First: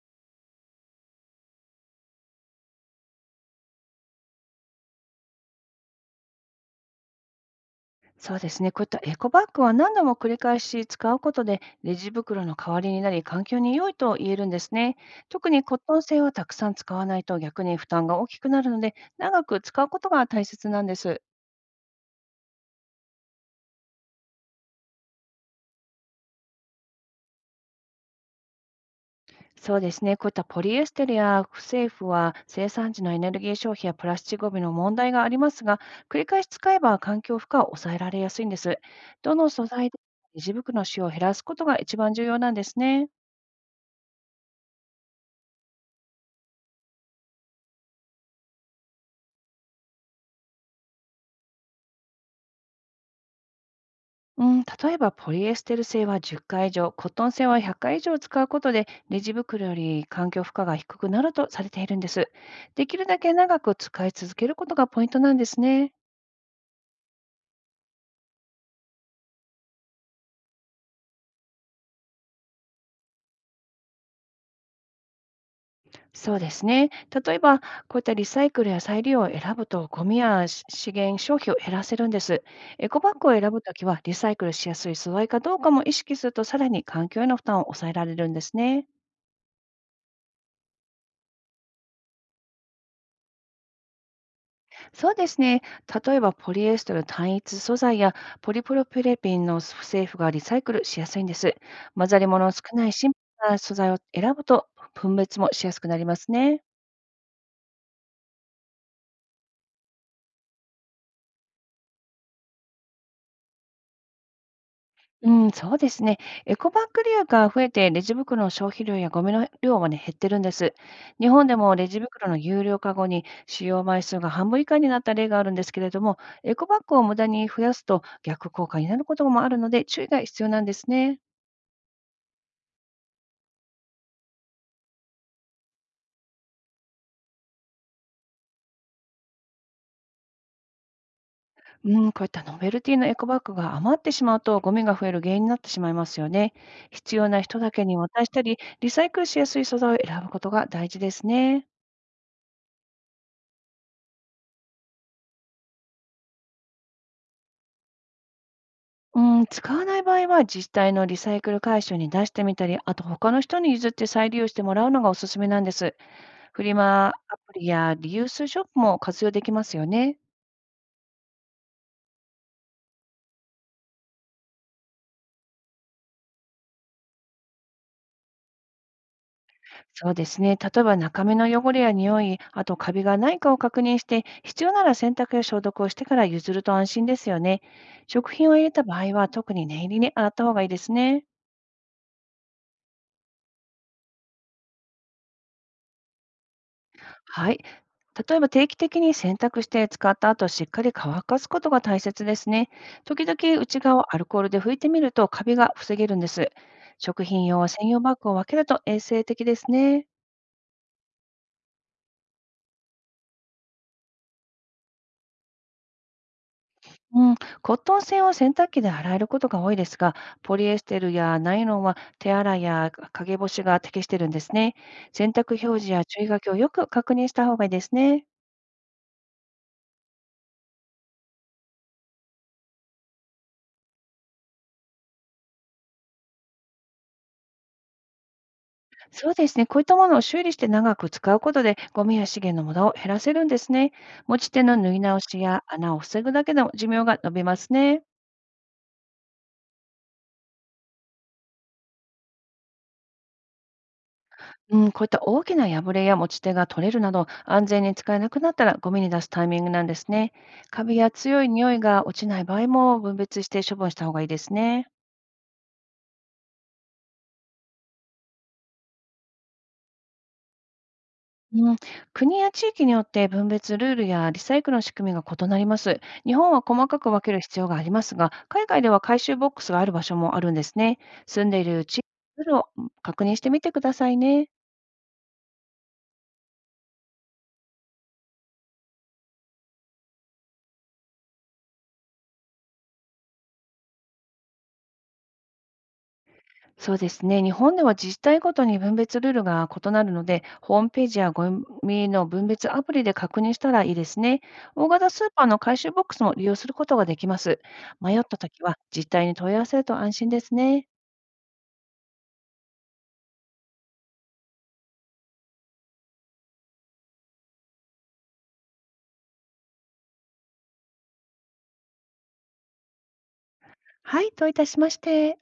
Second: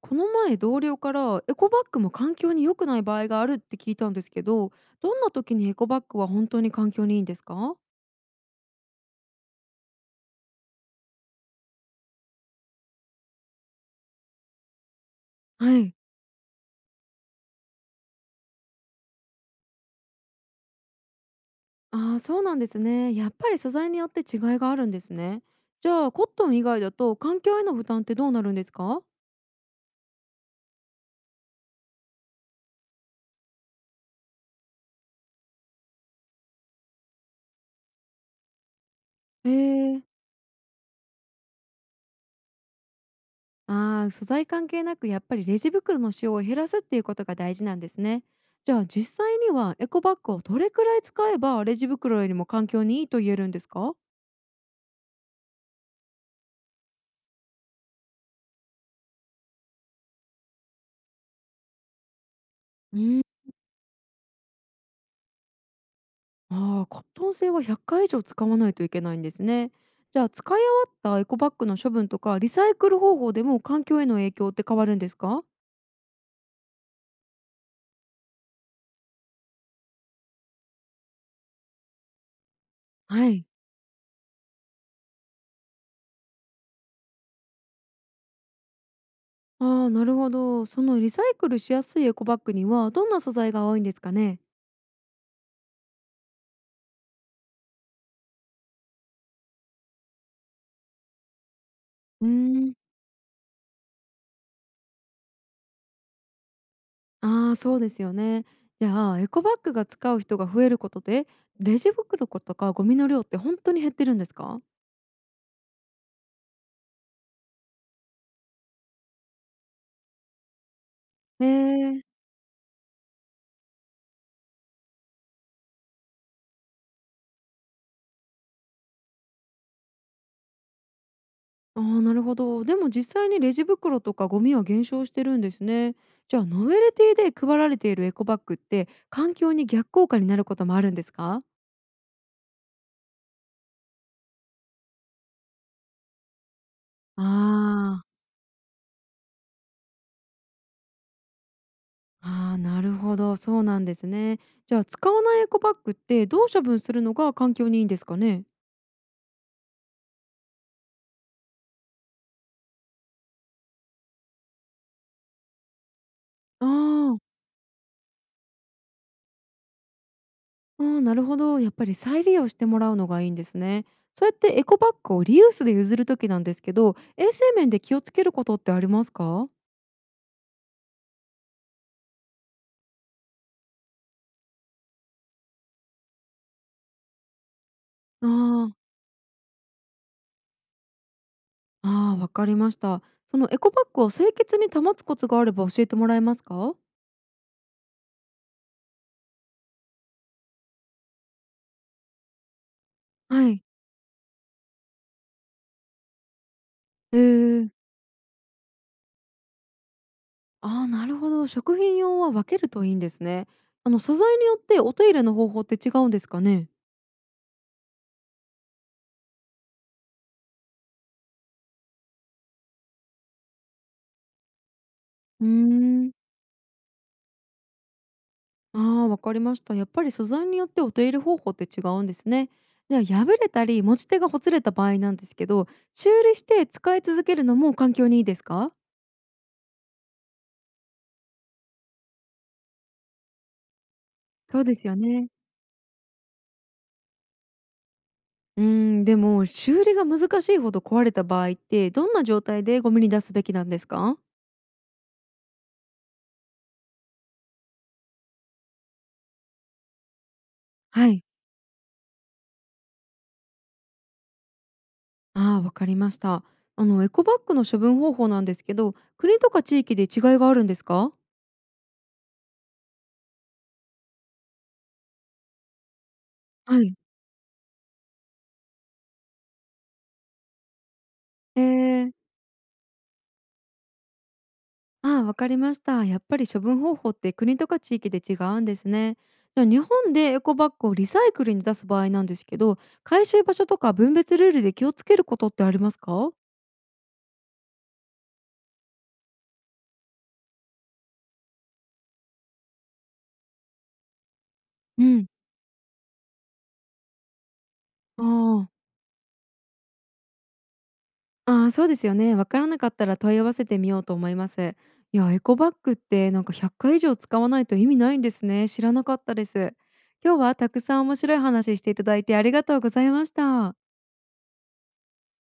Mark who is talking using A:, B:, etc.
A: この前同僚からエコバッグも環境に良くない場合があるって聞いたんですけど、どんな時にエコバッグは本当に環境にいいんですか？
B: そうですね。こういったエコバッグは何度も繰り返し使うことで、レジ袋の代わりになり、環境に良いと言えるんですね。特に
A: は
B: コット
A: い。
B: ン製はたくさん使わないと逆に負担が大きくなるので、長く使うことが大切なんです。
A: そうなんですね。やっぱり素材によって違いがあるんですね。じゃあコットン以外だと環境への負担ってどうなるんですか？
B: そうですね。こういったポリエステルや不製布は生産時のエネルギー消費やプラスチックごみの問題がありますが、繰り返し使えば環境負荷を抑えられやすいんです。どの
A: へ
B: 素材で
A: え。
B: レジ袋の使用を減らすことが一番重要なんですね。
A: 素材関係なくやっぱりレジ袋の使用を減らすっていうことが大事なんですね。じゃあ実際にはエコバッグをどれくらい使えばレジ袋よりも環境にいいと言えるんですか？
B: うん、例えばポリエステル製は10回以上、コットン製は100回以上使うことで、レジ袋より環境負荷が低くなるとされているんです。でき
A: う
B: るだ
A: ー
B: け長く使い続けることがポイントなんですね。
A: ああ、コットン製は100回以上使わないといけないんですね。じゃあ使い終わったエコバッグの処分とかリサイクル方法でも環境への影響って変わるんですか？
B: そうですね。例えば、こういったリサイクルや再利用を選ぶと、ゴミやし資源消費を減らせるんです。エコバッグ
A: は
B: を
A: い。
B: 選ぶときは、リサイクルしやすい素材かどうかも意識すると、さらに環境への負担を抑えられるんですね。
A: なるほど。そのリサイクルしやすいエコバッグにはどんな素材が多いんですかね？
B: そうですね。例えばポリエステル単一素材やポリプロピレピンの不正腐がリサイクルしやすいんです。混ざ
A: う
B: り
A: ー
B: 物の少
A: ん。
B: ないシンプルな素材を選ぶと分別もしやすくなりますね。
A: ああ、そうですよね。じゃあエコバッグが使う人が増えることでレジ袋とかゴミの量って本当に減ってるんですか？
B: うん、そうですね。エコバッグ利用が増えて、レジ袋の消費量やゴミの量は、ね、減ってるんです。日
A: へ
B: 本でもレジ
A: え。
B: 袋の有料化後に使用枚数が半分以下になった例があるんですけれども、エコバッグを無駄に増やすと逆効果になることもあるので注意が必要なんですね。
A: ああ、なるほど。でも実際にレジ袋とかゴミは減少してるんですね。じゃあノベルティで配られているエコバッグって環境に逆効果になることもあるんですか？
B: うん、こういったノベルティのエコバッグが余ってしまうと、ゴミが増える原因になってしまいますよね。必要な人だけに
A: ああ、
B: 渡したり、リサイクルしやすい素材を選ぶことが大事ですね。
A: あー、なるほど。そうなんですね。じゃあ使わないエコバッグってどう処分するのが環境にいいんですかね？
B: うん、使わない場合は自治体のリサイクル回収に出してみたり、あと他の人に譲って再利用してもらうのがおすすめなんです。フ
A: あ
B: リマ
A: ーあー、
B: アプリやリユースショップも活用できますよね。
A: うなるほど。やっぱり再利用してもらうのがいいんですね。そうやってエコバッグをリユースで譲るときなんですけど、衛生面で気をつけることってありますか？
B: そうですね。例えば中身の汚れや匂い、あとカビがないかを確認して、必要なら洗濯や消毒をしてから譲ると安心ですよね。
A: あ
B: 食品を入
A: あ
B: れた
A: ー、
B: 場合は特に念入りに洗った方がいいですね。
A: ああ、わかりました。そのエコバッグを清潔に保つコツがあれば教えてもらえますか？
B: はい。例えば定期的に洗濯して使った後、しっかり乾かすことが大切ですね。時
A: は
B: 々
A: い。
B: 内側をアルコールで拭いてみるとカビが防げるんです。
A: え
B: 食品用は
A: え、
B: 専用バッグを分けると衛生的ですね。
A: ああ、なるほど。食品用は分けるといいんですね。あの素材によってお手入れの方法って違うんですかね？
B: うん、コットン繊を洗濯機で洗えることが多いですが、ポリエステルやナイロンは手洗いや陰干しが適してるんですね。洗
A: うー
B: 濯表示や
A: ん。
B: 注意書きをよく確認した方がいいですね。
A: ああ、わかりました。やっぱり素材によってお手入れ方法って違うんですね。じゃあ破れたり持ち手がほつれた場合なんですけど、修理して使い続けるのも環境にいいですか？
B: そうですね。こういったものを修理して長く使うことで、ゴミや資源の無駄を減らせるんですね。持ち
A: そ
B: 手
A: うで
B: の
A: す
B: 縫
A: よ
B: い直
A: ね。
B: しや穴を防ぐだけでも寿命が伸びますね。
A: うーん、でも修理が難しいほど壊れた場合ってどんな状態でゴミに出すべきなんですか？
B: うん、こういった大きな破れや持ち手が取れるなど、安全に使えなくなったらゴミに出すタイミングなんですね。カビ
A: は
B: や
A: い。
B: 強い匂いが落ちない場合も分別して処分した方がいいですね。
A: ああ、わかりました。あのエコバッグの処分方法なんですけど、国とか地域で違いがあるんですか？
B: うん、国や地域によって分別ルールやリサイクルの仕組みが異なります。日本は
A: は
B: 細
A: い。
B: かく分ける必要がありますが、海外では回収ボックスがある場所もあるんですね。住んで
A: え
B: いる地域
A: ー、
B: のルールを確認してみてくださいね。
A: ああ、わかりました。やっぱり処分方法って国とか地域で違うんですね。じゃあ日本でエコバッグをリサイクルに出す場合なんですけど、回収場所とか分別ルールで気をつけることってありますか？
B: そうですね。日本では自治体ごとに分別ルールが異なるので、ホームページやゴミの分別アプリで確認したらいいですね。大
A: う
B: 型ス
A: ん。
B: ーパーの回収ボックスも利用することができます。迷っ
A: あ
B: たときは
A: あ。
B: 自治体に問い合わせると安心ですね。
A: ああ、そうですよね。わからなかったら問い合わせてみようと思います。いや、エコバッグってなんか100回以上使わないと意味ないんですね。知らなかったです。今日はたくさん面白い話していただいてありがとうございました。
B: はい、どういたしまして。